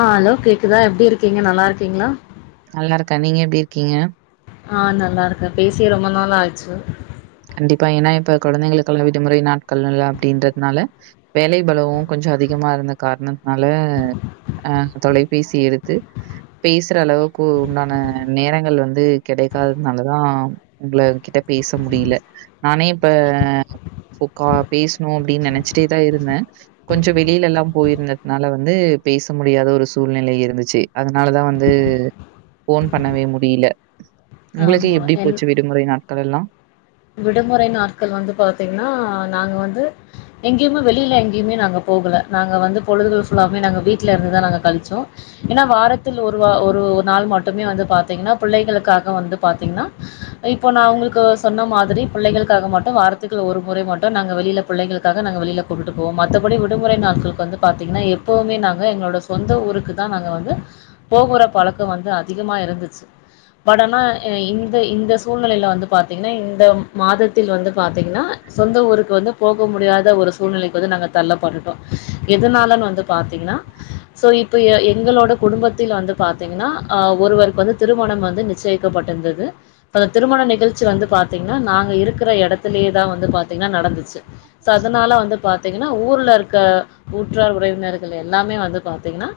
ஆ hello கேக்குதா எப்டி இருக்கீங்க நல்லா இருக்கீங்களா நல்லா இருக்க நீங்க எப்டி இருக்கீங்க ஆ நல்லா இருக்க பேசியே ரொம்ப நாளா ஆயிச்சு கொழந்தைங்களுக்கெல்லா விடுமுறை நாட்கள் அப்படின்றதுனால வேலை பளுவு கொஞ்ச அதிகமா இருந்த காரணத் னால அ தொலைபேசி எடுத்து பேசுற அளவுக்கு உண்டான நேரங்கள் வந்து கிடைக்காதனாலதா உங்கள கிட்ட பேச முடியல நானே இப்ப உக்கா பேசணு அப்படின்னு நினைச்சிட்டே தா இருந்த கொஞ்ச வெளியில எல்லா போயிருந்ததுனால வந்து பேச முடியாத ஒரு சூழ்நிலை இருந்துச்சு அதனாலதா வந்து போன் பண்ணவே முடியல உங்களுக்கு ஆமா எப்படி என்ன போச்சு விடுமுறை நாட்கள் எல்லா விடுமுறை நாட்கள் வந்து பாத்தீங்னா நாங்க வந்து எங்கயுமே வெளில எங்கயுமே நாங்க போகல நாங்க வந்து பொழுது ஃபுல்லாமே நாங்க வீட்ல இருந்துதா நாங்க கழிச்சோ ஏன்னா வாரத்தில் ஒருவ ஒரு நாள் மட்டுமே வந்து பாத்தீங்னா பிள்ளைகளுக்காக வந்து பாத்தீங்னா இப்போ நா உங்களுக்கு சொன்ன மா ரி பிள்ளைகளுக்காக மட்டு வார்த்துக்கு ஒரு முறை மட்டு நாங்க வெளியில பிள்ளைளுக்காக நாங்க வெளியில கூட்டுடு போவோ மத்தபடி விடுமுறை முறை நாட்களுக்கு வந்து பாத்தீங்கனா எப்பவுமே நாங்க எங்களோட சொந்த ஊருக்கு தா நாங்க வந்து போகுற பழக்க வந்து அதிகமா இருந்துச்சி வொடன இந்த இந்த சூழ்நிலைல வந்து பாத்தீங்கன்னா இந்த மாதத்தில் வந்து பாத்தீங்கன்னா சொந்த ஊருக்கு வந்து போக முடியாத ஒரு சூழ்நிலைக்கு வந்து நாங்க தள்ளப்பட்டுட்டோ எதுனாலன் வந்து பாத்தீங்னா சோ இப்ப எங்களோட குடும்பத்தில் வந்து பாத்தீங்கனா ஒருவருக்கு வந்து திருமணம் வந்து நிச்சயிக்க பட்டிருந்தது அ திருமணம் நிகழ்ச்சி வந்து பாத்தீங் நாங்க இருக்கிற எடத்திலயே தான் வந்து பாத்தீங்னா நடந்துச்சு சோ அதனால வந்து பாத்தீங்கன்னா ஊர்ல இருக்க ஊற்றார் உறவினர்கள் எல்லாமே வந்து பாத்தீங்னா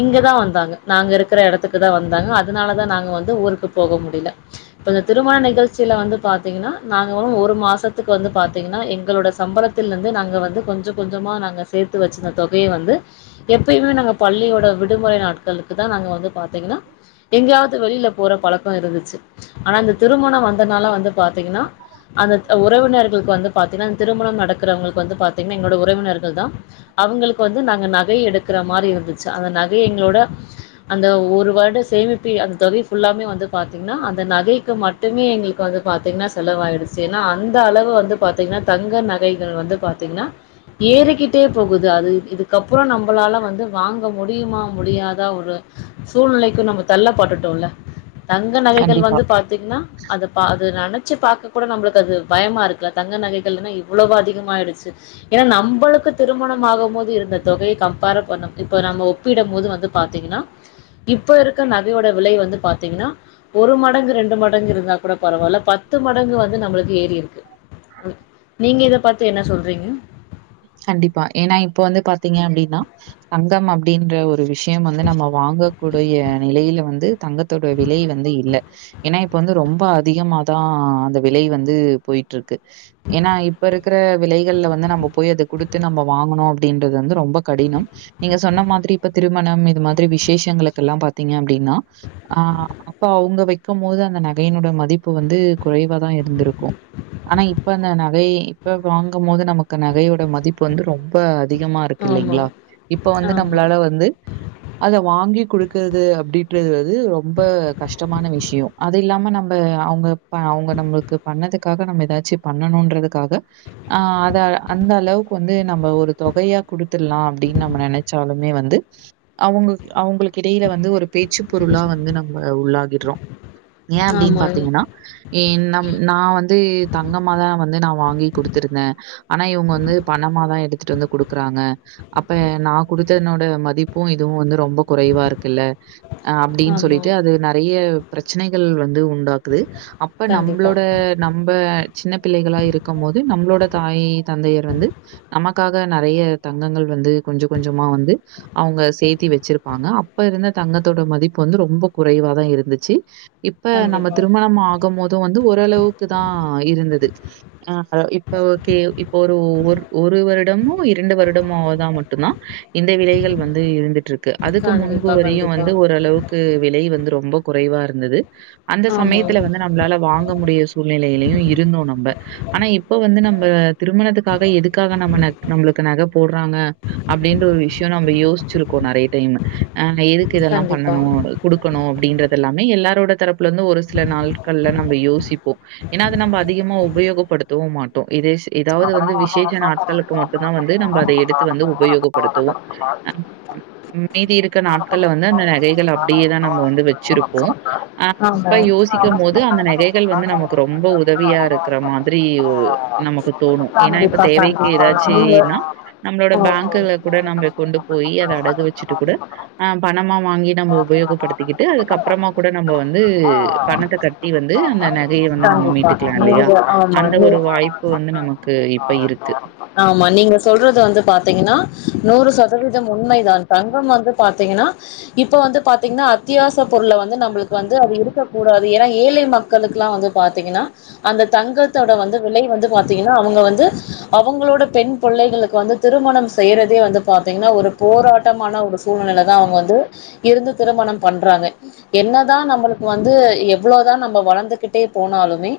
இங்க தா வந்தாங்க நாங் இருக்கிற இடத்துக்கு தான் வந்தாங்க அதுனால தா நாங்க வந்து ஊருக்கு போக முடில இப்ப இந்த திருமண நிகழ்ச்சில வந்து பாத்தீங்கன்னா நாங்க வந்து ஒரு மாசத்துக்கு வந்து பாத்தீங்னா எங்களோட சம்பளத்தில் இருந்து நாங்க வந்து கொஞ்சோ கொஞ்ச கொஞ்சமா நாங்க சேத்து வச்சிருந்த தொகைய வந்து எப்பயுமே நாங்க பள்ளியோட விடுமுறை நாட்களுக் துக்கு தா நாங்க வந்து பாத்திங்னா எங்கேயாவது வெளியில போற பழக்க இருந்துச்சு ஆனா இந்த திருமண வந்தனால வந்து பாத்தீங்கன்னா அந்த உறவினர்களுக்கு வந்து பாத்தீங்கன்னா அந்த திருமணம் நடக்கிறவங்களுக்கு வந்து பாத்தீங்கன்னா எங்களோட உறவினர்கள் தா அவங்களுக்கு வந்து நாங்க நகை எடுக்கிற மாரி இருந்துச்சு அந்த நகை எங்களோட அந்த ஒரு வருட சேமிப்பு அந்த தொகை ஃபுல்லாமே வந்து பாத்தீங்கன்னா அந்த நகைக்கு மட்டுமே எங்களுக்கு வந்து பாத்தீங்கன்னா செலவாயிடுச்சு ஏன்னா அந்த அளவு வந்து பாத்தீங்கன்னா தங்க நக நகைகள் வந்து பாத்தீங்கன்னா ஏறிக்கிட்டே போகுது அது இதுக்கப்பு புறம் நம்பளால வந்து வாங்க முடியுமா முடியாத ஒரு சூழ்நிலைக்கு நம்ம தள்ளப்பட்டுட்டோல்ல தங்க நகைகள் கண்டிப்பா. வந்து பாத்தீங்கன்னா அத பா நினைச்சி பார்க்க கூட நம்மளுக்கு அது பயமாக இருக்குல தங்க நகைகள்னா இவ்வளவோ அதிகமாயிடுச்சு ஏன்னா நம்பளுக்கு திருமணம் ஆகும் போது இருந்த தொகையை கம்பேர் பண்ணும் இப்ப நம்ம ஒப்பிடும் போது வந்து பாத்தீங்கன்னா இப்ப இருக்க நகையோட விலை வந்து பாத்தீங்கன்னா ஒரு மடங்கு ரெண்டு மடங்கு இருந்தா கூடப் பரவால்ல பத்து மடங்கு வந்து நம்மளுக்கு ஏறி இருக்கு ஆமி நீங்க இத பாத்து என்ன சொல்றிங்க கண்டிப்பா ஏனா இப்ப வந்து பாத்தீங்க அப்டீனா தங்கம் அப்டின்ற ஒரு விஷயம் வந்து நம்ம வ வாங்கக்கூடுய நிலையில வந்து தங்கத்தோட விலை வந்து இல்ல ஏனா இப்ப வந்து ரொம்ப அதிகமா அதா அந்த விலை வந்து பொயிட்ருக்கு ஏனா இப்ப இருக்குற விலைகள்ல வந்து நம்மப் போய் அத குடுத்து நம்ம வாங்கணூ அப்டின்றது வந்து ரொம்ப கடினம் நீங்க சொன்ன மாதிரி இப்ப திருமணம் இது மாதிரி வி சேஷங்களுக்குல்லா பாத்திங்க அப்டின்னா ஆஹ் அப்ப அவுங்க வைக்கும் போது அந்த நகையினுட மதிப்பு வந்து குறைவாதா இருந்துருக்கூ ஆனா இப்ப அந்த நகை இப்ப வாங்கும் போது நமக்கு நகையோட மதிப்பு வந்து ரொம்ப அதிகமா இருக்கு ஆமா, இல்லைங்ளா இப்ப வந்து ஆமா, நம்ளால வந்து அத வாங்கிக்குடு கிர்தூ அப்டின்றது வந்து ரொம்ப கஷ்டமான விஷ்யோ அது இல்லாம நம் ப அவுங்க ப அவுங்க நம்ளுக்கு பண்ணதுக்காக நம்ம எதாச்சி பண்ணணூன்றதுக்காக ஆஹ் அத அந்த அளவுக்கு வந்து நம்ம ஒரு தொகையா குடுத்துட்லா அப்டின் நம்ம நெனச்சாலுமே வந்து அவுங் அவுங்களுக் இடையில வந்து ஒரு பேச்சு பொருளா வந்து நம்ம உள்ளாகிட்றோ ஏ அப்டின் ஆமாங், பாத்திங்கனா ஏன் நம் நா வந்தூ தங்கமாதா வந்து நா வாங்கி குடுத்துருக் ந உங்க வந்து பணமாதா எடுத்துட்டு வந்து குடுக்குறாங்க அப்பே நா குடுத்தன்னோட மதிப்பூ இதுவு வந்து ரொம்பொ குறைவா இருக்குல்ல அ அப்டீன் ஆமா. சொல்லிட்டு அது நெறைய பிரச்சனைகள் வந்து உன் டாக்குது அப்ப கண்டிப்பா, நம்ளோட நம்ப சின்ன பிள்ளைகளா இருக்கம்மோது நம்ளோட தாய் தயர் வந்து நமக்காக நெறைய தங்கங்கள் வந்து கொஞ்சொ கொஞ்சமா வந்து அவுங்க சேத்தி வெச் சிருப்பாங்க அப்ப இருந்த தங்கத்தோட மதிப்பு வந்து ரொம்பொ குறைவாதா இருந்துச்சி இப்ப நம்ம கண்டிப்பா, திருமணம் ஆகமோதூ வந்து ஓரளவுக்குதா இருந்தது ஆ ஹ இப்ப ஒகே ஒரூ ஒர் ஒரு வருடமோ இரண்டு வருடமோ தா மட்டுந்தா இந்த விலைகள் வந்து இருந்துட்ருக்கு அதுக்கு முன்பு கண்டிப்பா, வரையூ கண்டிப்பா. வந்து ஓரளவுக்கு விலை வந்து ரொம்பொ குறைவா இருந்தது அந்த ஆமா, சமயத்துல வந்து நம்ளால வாங்க முடிய சூழ்நிலையிலயு இருந்தோ நம்ப ஆனா இப்பொ வந்து நம்ப உம்மணத்துக்காக எதுக்காக நம்ம நக் நம்ளுக்கு நக போட்றாங்க அப்டின்ற ஒரு விஷ்யோ நம்ம யோஸ்ச் சிருக்கோ நெறைய டைம்மூ நாங்க எதுக்கு இதெல்லா கண்டிப்பா. பண்ணணூ குடுக்கணூ அப்டின்றதெல்லாமே எல்லா ரோட தரப்புலந்து ஒரு சில நாள்கள்ல நம்ம யோசிப்போ ஏனா அது நம்ம அதிகமா உபயோகப்படுத்தவு மாட்டோ இதே எதாவது வந்து விஷேச்ச நாட்களுக்கு மட்டுதா வந்து நம்ப அத எடுத்து வந்து உபயோகப்படுத்துவோ ஆஹ் ம் மீதி இருக்க நாட்கள்ல வந்து அந்த நகைகள் அப்டியேதா நம்ம வந்து வெச்சிருப்போ ஆஹ் ஆமா. இப்ப யோசிக்கமோது அந்த நகைகள் வந்து நமக்கு ரொம்போ உதவியா இருக்ற மாத்ரீ ஒ நமக்கு தோணு ஏனா இப்ப கண்டிப்பா, தேவைக்கு கண்டிப்பா. நீங்க எதாச்சீனா நம்ளோட ஆமா. பேங்க்கல்ல கூட நம்ம கொண்டு போயி அத அடகு வெச்சிட்டு கூட ஆ பணமா வா ங்கீ நம்ம உபயோகப்படுத்திகிட்டு கண்டிப்பா அதுக்கப்றமா கூட நம்மொ வந்தூ பணத்த கட்டி வந்து அந்த நகைய வந் து நம்ம மீட்டுக்லா இல்லையா நீங்க ஆமா அந்த நீ ஒரு வாய்ப்பு வந்து நமக் ஆமா நீங்க சொல்றது வந்து பாத்திங்கனா நூறு சதவீதம் உண்மை தான் தங்கம் வந்து பாத்திங்கனா இப்ப வந்து பாத்திங்னா அத்தியாச பொருள வந்து நம்ளுக்கு வந்து அது இருக்கக்கூடாது ஏனா ஏழை மக்களுக்லா வந்து பாத்தைங்கனா அந்த தங்கத்தோட வந்து விலை வந்து பாத்தைங்கனா அவங்க வந்து அவங்ளோட பெண் பொள்ளைகளுக்கு வந்து திருமணம் செய்றதே வந்து பாத்தைங்னா ஒரு போராட்டமான ஒரு சொ சூழ்நிலதா அவுங்க வந்து இருந்து திருமணம் பண்றாங்க என்னதா நம்மளுக்கு வந்து எவ்ளோதா நம்ம வளந்துக்கிட்டே போனாலுமே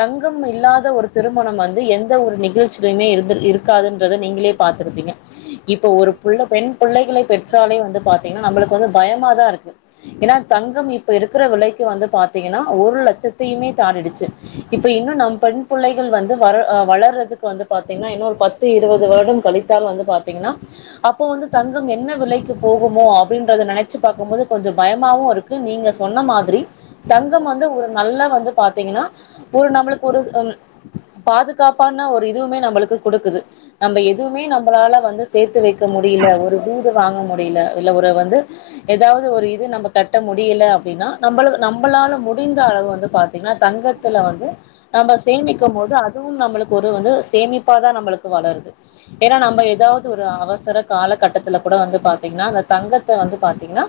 தங்கம் இல்லாத ஒரு திருமணம் வந்து எந்த ஒரு நிகழ்ச்சிலயுமே இருந்து இருக்காதுன் றத நீங்களே பாத்துருப்பீங்க இப்போ ஒரு புள்ள பெண் புள்ளைகளை பெற்றாலே வந்து பாத்தைங்னா நம்ளுக் கு வந்து பயமாதா இருக்கு ஏனா தங்கம் இப்ப இருக்ற விலைக்கு வந்து பாத் திங்கனா ஒரு லட்சத்தையுமே தாண்டிடுச்சி இப்ப இன்னு நம் பெண் புள்ளைகள் வந்து வர ஆ வளர்றதுக்கு வந்து பாத்திங்னா இன்னு ஒல் பத்து இருவது வருடம் கழித்தால் வந்து பாத்திங்னா அப்போ வந் து தங்கம் என்ன விலைக்கு போகுமோ அ அப்டின்றது நெனச்சி பாக்கும்போது கொஞ்சொ பயமாவூ இருக்கு நீங்க சொன்ன மாத்ரீ தங்கம் வந்து ஒரு நல்ல வந்து பாத்தீங்கன்னா ஒரு நம்மளுக்கு ஒரு ம் பாதுகாப்பான ஒரு இதுவுமே நம்மளுக்கு குடுக்குது நம்ம எதுவுமே நம்மளால வந்து சேர்த்து வைக்க முடியில ஒரு வீடு வாங்க முடியில இல்ல ஒரு வ வந்து எதாவது ஒரு இது நம்ம கட்ட முடியில அப்டின்னா நம்ப நம்பளால முடிந்த அளவு வந்து பார்த் தீங்கன்னா தங்கத்துல வந்து நம்ம சேமிக்கம்மோது அதுவும் நம்மளுக்கு ஒரு வந்து சேமிப்பா தான் நம்மளுக்கு வளருது ஏனா நம்ம எதாவது ஒரு அவசர காலகட்டத்துல கூட வந்து பாத்தீங்கன்னா அந்த தங்கத் த்த வந்து பாத்தீங்கன்னா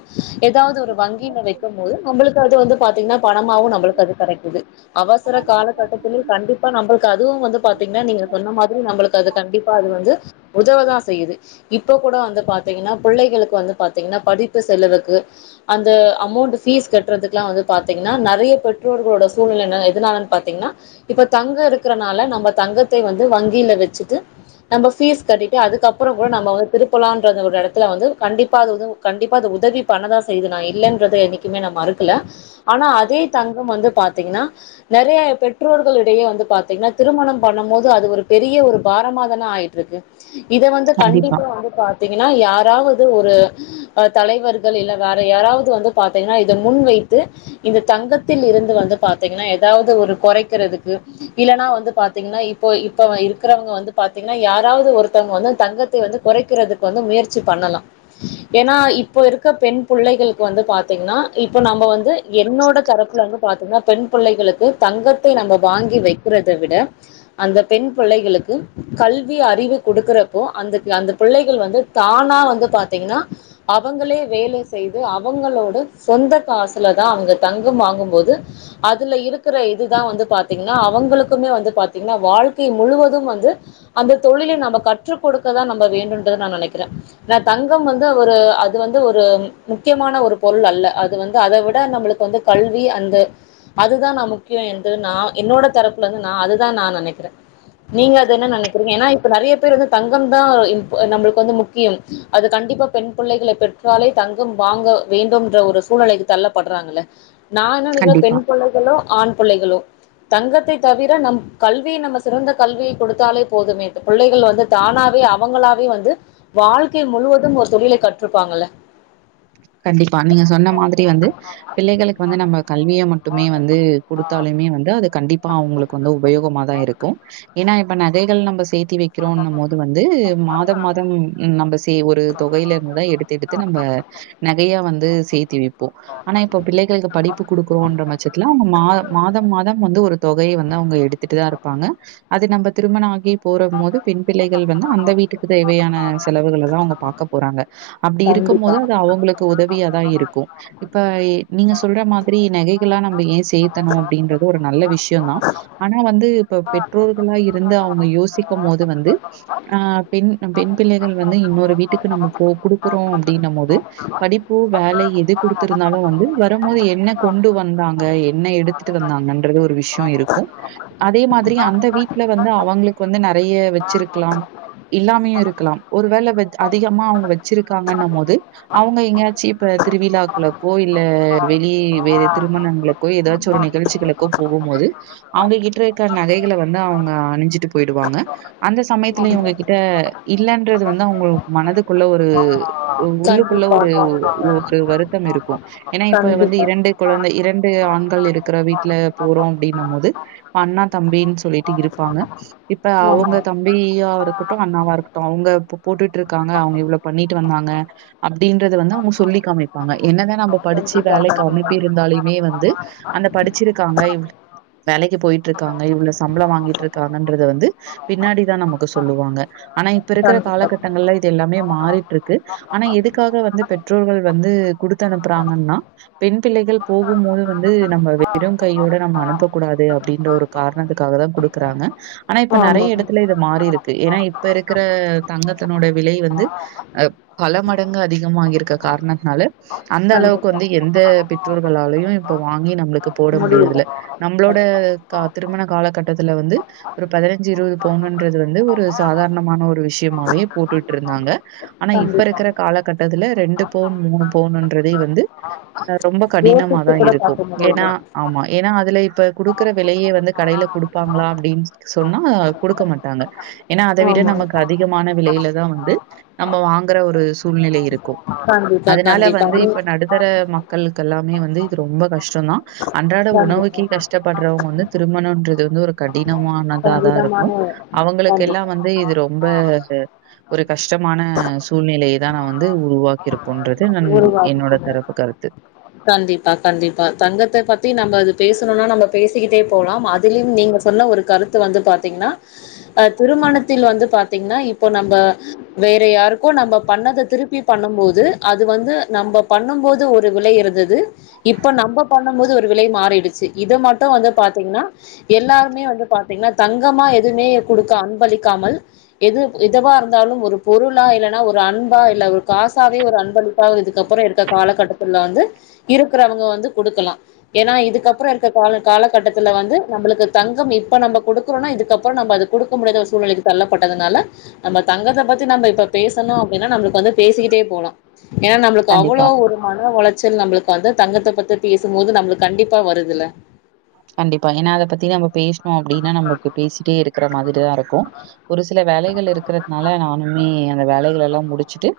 எதாவது ஒரு வங்கில வெக்கும்மோது நம்மளுக்கு அது வந்து பாத்தீங்கன்னா பணமாவும் நம்மளுக்கு அது கடைக்குது அவசர காலகட்டத்தில் கண்டிப்பா நம்மளுக்கு அதுவும் வந்து பார்த் தீங்கன்னா நீங்க சொன்ன மாதிரி நம்மளுக்கு அது கண்டிப்பா அது வந்து உதவ தான் செய்யுது இப்போ கூட வந்து பாத்தீங்கன்னா புள்ளைகளுக்கு வந்து பாத் தீங்கன்னா படிப்பு செலவுக்கு அந்த அமௌண்டு பீஸ் கட்றதுக்குல்லாம் வந்து பாத்தீங்கன்னா நறைய பெற்றோற் இவுங்களோட சூழ்நில ந எதுனாலன்னு பாத்தீங்கன்னா இப்ப தங்கம் இருக்குறனால நம்ம தங்கத்தை வந்து வங்கியில வெச் சிட்டு நம்ம பீஸ் கட்டிட்டு அதுக்கப்புறம் கூட நம்ம வந் திருப்பலான்ற அந்த ஒரு எடத்துல வந்து கண்டி கண்டிப்பா அது உதவு கண்டிப்ப அது உதவி பண்ணதா செய்து நா இல்லைன்றத என்னைக்குமே நம் மறுக்கல ஆனா அதே தங் தங்கம் வந்து பாத்தீங்னா நறைய பெற்றோர்களிடையே வந்து பாத்தீங்னா திருமணம் பண்ணம் போது அது ஒரு பெரிய ரிய ஒரு பாரமாதனா ஆயிட்டு இருக்கு இத வந்து கண்டிப்பா வந்து பாத்தீங்கனா யாராவது ஒரு தலைவர்கள் இல்ல வேற யாராவது வந்து பாத்தீங்கன்னா இதை முன்வைத்து இந்த தங்கத்தில் இருந்து வந்து பாத்தீங்கன்னா ஏதாவது ஒரு கோறைக்கிறதுக்கு இலனா வந்து பாத்தீங்னா இப்ப இப்ப இருக்கற இருக்கறவங்க வந்து பாத்தீங்கன்னா யாராவது ஒருத்தவங்க வந்து தங்கத்தை வந்து குறைக்கிறதுக்கு வந்து முயற்சி பண்ணலா ஏன்னா இப்போ இருக்க பெண் புள்ளைகளுக்கு வந்து பாத்தீங்னா இப்ப நம்ம வந்து என்னோட தரப்புல வந்து பா பாதிங்கன பெண் புள்ளைகளுக்கு தங்கத்தை நம்ம வாங்கி வைக்கிறத விட அந்த பெண் பிள்ளைகளுகு க்கு கல்வி அறிவு குடுக்குறப்போ அந்த அந்த பிள்ளைகள் வந்து தானா வந்து பாத்தீங்னா அவங்களே வேலை செய்து அவங்களோட சொந்த காசுல தா அவங்க தங்கம் வாங்கும்போது அதுல இருக்கற இதுதா வந்து பாத்தீங்னா அவங்களுக்குமே வந்து பாத்தீங்னா வாழ்க்கை முழுவதும் வந் து அந்த தொழிலை நம்ம கற்றுக் கொடுக்கதா நம்ம வேணுன்று நா நனைக்கிறே தங்கம் வந்து து ஒரு அது வந்து ஒரு முக்கியமான ஒரு பொருள் அல்ல அது வந்து அதை விட நம்மளுக்கு வந்து கல்வி அ ந்து அதுதா நா முக்கியம் என்று நா என்னோட தரப்புல இருந்து நா அதுதா நா நனைக்கிறே நீங்க அது என்ன நனைக்கிறீங்க ஏன்னா இப்ப நறைய பேர் வந்து தங்கம் தா நம்பளுக்கு வந்து முக்கியம் அது கண்டிப்பா பெண் புள்ளைகளை பெற்றாலே தங்கம் வாங்க வேண்டும்ன்ற ஒரு சூழலைக்கு தள்ளப்படுறாங்கள நா என்ன நனைக்கிறே கண்டிப்பா. பெண் புள்ளைகளோ ஆண் புள்ளைகளோ தங்கத்தை தவிர நம் கல்வி நம்ம சிறந்த கல்வி குடுத்தாலே போதுமே புள்ளைகள் வந்து தானாவே அவங்களாவே வந்து வாழ்க்கை முழுவதும் ஒரு தொழிலை கற்றுருப்பாங்கள் ல கண்டிப்பா நீங்க சொன்ன மாதிரி வந்து பிள்ளைகளுக்கு வந்து நம்ம கல்வியை மட்டுமே வந்து குடுத்தாலே மே வந்து அது கண்டிப்பா அவங்களுக்கு வந்து உபயோகமா தா இருக்கு ஏன்னா இப்ப நகைகள் நம்ப சே த்தி வைக்கிறோன்ன மோது வந்து மாதம் மாதம் நம்ப சே ஒரு தொகையில இருந்துதா எடுத்து எடுத்து நம்ம அ நகைய வந்து சேர்த்தி வைப்போ ஆனா இப்ப பிள்ளைகளுக்கு படிப்பு குடுக்குறோன்ற பச்சத்துல அவங்க மா மாத மாதம் வந்து ஒரு தொகைய வந்து அவங்க எடுத்துட்டு தா இருப்பாங்க அது நம்ப திருமண ஆகி போற மோது பெண் பிள்ளைகள் வந்து அந்த வீட்டுக்கு தேவையான செலவுகள் தா அவங்க பாக்க போறாங்க அப்டி இரு க்கும் கண்டிப்பா. மோது அது அவங்களுக்கு உதவிய தா இருக்கு இப்ப நீங்க சொல்ற மாதிரி நகைகள்ள நம்ப ஏன் சேத்தணு அப்டின்ற இது ஒரு நல்ல விஷய தா ஆனா வந்து இப்ப பெற்றோர்களா இருந்து அவங்க யோசிக் க்க மோது வந்து ஹ் பெண் பெண் பிள்ளைகள் வந்து இன்னொரு வீட்டுக்கு நம்ம போ குடுக்கறோ அப்படின்னா மோது படிப்பு வேலை எது குடுத்து இருந்தாலு வந்து வரம்மோது என்ன கொண்டு வந்தாங்க என்ன எடுத்துட்டு வந்தா ங்ன்றது ஒரு விஷய இருக்கு அதே மாதிரி அந்த வீட்டல வந்து அவங்களுக்கு வந்து ந நறைய வச்சிருக்கலாம் இல்லாமேயு இருக்கலாம் ஒரு வேளை வே அதிகமா அவங்க வச்சிருக்காங்கன்ன போது அவங்க எங்கயாச்சி இப்ப திருவிழாக்லக்கோ இல்ல வெளி வேற திருமணங்களுக்கோ ஏதாச்சு ஒரு நி நிகழ்ச்சிகளுக்கோ போகும் போது அவங்க கிட்ர இருக்க நகைகளை வந்து அவங்க அணிஞ்சிட்டு போயிடுவாங்க அந்த சமயத்துல ஆமா. இவங்ககிட்ட இல்லன்றது வந்து அவங்க மனதுக்குள்ள ஒரு தான் குள்ள ஒரு ஒரு வருத்தம் இருக்கும் ஏன்னா இப்ப வந்து கண்டிப்பா. இரண்டு குழந்தை இரண்டு ஆண் கள் இருக்கற வீட்டுல போறோ அப்டின்னும் மோது அண்ணா தம்பின்னு சொல்லிட்டு இருப்பாங்க இப்ப ஆமா அவங்க தம்பி யாவா இருக்கட்டு அண்ணாவா இருக்கட்டு அவங்க போட்டுட்டு இருக்காங்க அவங்க இவ்வளோ பண்ணிட்டு வந்தாங்க அப்படின்றது வந்து அவங்க சொல்லிக்காமிப்பாங்க என்னதா நம்ம படிச்சு கண்டிப்பா வேலைக்கு கண்டிப்பா அனுப்பி இருந்தாலீயுமே வந்து அந் படிச்சிருக்காங்க இவ்ளோ வேலைக்கு போயிட்டு இருக்காங்க இவ்ளோ சம்பளம் வாங்கிட்டு இருக்காங்கன்றத வந்து பின்னாடிதா நமக்கு சொல்லுவாங்க ஆனா இப்ப இருக்கற கண்டிப்பா காலகட்டங்கள்ல இது எல்லாமே மாறிட் ருக்கு ஆனா எதுக்காக வந்து பெற்றோர்கள் வந்து குடுத் த்த அனுப்புறாங்கன்னா பெண் பிள்ளைகள் போகும் மோது வந்து நம்ம வெறும் கையோட நம்ம அனுப்பக்கூடாது அப்படின்ற ஒரு காரணத்துக்காக தா குடுக்குறாங்க ஆனா இப்ப ஆமா நெறைய இடத்துல இது மாறி இருக் கு ஏன்னா இப்ப இருக்கிற தங்கத்தனோட விலை வந்து அஹ் பல மடங்கு அதிகமாகி இருக்க காரணத்தனால அந்த அளவுக்கு கண்டிப்பா வந்து எந்த பெற்றோர்களாலயும் இப்ப வாங்கி நம்மளுக்கு போட முடியல முடியறதுல நம்மளோட திருமண காலகட்டத்துல வந்து ஒரு பதினஞ்சு இருபது பவுனுன்றது வந்து ஒரு சாதாரணமான ஒரு விஷயம் சும்மாவே போட்டுட்டு இருந்தாங்க ஆனா இப் ப கண்டிப்பா இருக்கிற காலகட்டத்துல ரெண்டு பவுண் மூணு பவுண்றதே வந்து ஹ ரொம்ப யோசித்து கடினமாதான் கூட பாக்க இருக்கும் ஏன்னா முடியல ஆமா ஏன்னா அதுல இப்ப குடுக்கற விலையே வந்து கடையில கொடுப்பாங்களா அப்படின்னு சொன்னா கொடுக்க மாட்டாங்க ஏன்னா அதை விட ஆமா நமக்கு அதிகமான விலையில தான் வந்து நம்ம வாங்குற ஒரு சூழ்நிலை இருக் கும் கண்டிப்பா அதனால கண்டிப்பா வந்து நீ இப்ப நடுத்தர மக்களுக்கு எல்லாமே வந்து இது ரொம்ப கஷ்டம் தான் அன்றாட கண்டிப்பா உணவுக்கே கஷ்டப்படுறவங்க வந்து திருமணம்ன்றது இது வந்து ஒரு கடினமானதா தான் கண்டிதமான இருக்கும் அவங்களுக்கு கண்டிப்பா. எல்லாம் வந்து இது ரொம்ப ரு ஒரு கஷ்டமான சூழ்நிலையைதான நான் வந்து உருவாக்கிருப் கண்டிப்பா கண்டிப்பா தங்கத்தை பத்தி நம்மது பேசணும்னா நம்ம பேசிக்கிட்டே போலாம் அதுலயும் நீங்க சொன்ன ஒரு கருத்து வந்து பாத்தீங்கன்னா அஹ் திரும் மணத்தில வந்து பாத்தீங்கன்னா இப்போ நம்ம வேற யாருக்கும் நம்ம பண்ணத திருப்பி பண்ணும் போது அது வந்து நம்ம பண்ணும் போது ஒரு விலை இருந்தது இப்ப நம்ம பண்ணும் போது ஒரு விலை மாறிடுச்சு இது மட்டும் வந்து பாத்தீங்கன்னா எல்லாருமே வந்து பாத்தீங்கன்னா தங்கமா எதுவுமே கொடுக்க அன்பளிக்காமல் எது எதுவா இருந்தாலும் ஒரு பொருளா இல்லன்னா ஒரு அன்பா இல்ல ஒரு காசாவே ஒரு அன் பளிப்பா இதுக்கப்புறம் இருக்க காலகட்டத்துல வந்து இருக்கிறவங்க வந்து கொடுக்கலாம் ஏன்னா இதுக்கப்புறம் இருக்க காலகட்டத்தில வந்து நம்மளுக்கு தங்கம் இப்ப நம்ம கொடுக்கறோம்னா இதுக்கப்புறம் நம்ம அது கொடுக்க முடியாத சூழ்நிலை தள்ளப்பட்டதுனால நம்ம தங்கத்தை பத்தி நம்ம இப்ப பேசணும் அப்படின்னா நம்ம வந்து பேசிக்கிட்டே போலாம் ஏன்னா நம்மளுக்கு கண்டிப்பா. அவ்வளவு ஒரு மன உளைச்சல் நம்மளுக்கு வந்து தங்கத்தை பத்தி பேசும் போது நம்மளுக்கு கண்டிப்பா வருதுல்ல ம் அப்படின்னா நம்மக்கு பேசிட்டே இருக்கிற மாதிரிதான் இருக்கும் ஒரு சில வேலைகள் இருக்கிறதுனால நானுமே அந்த வேலைகள் எல்லாம் முடிச்சுட்டு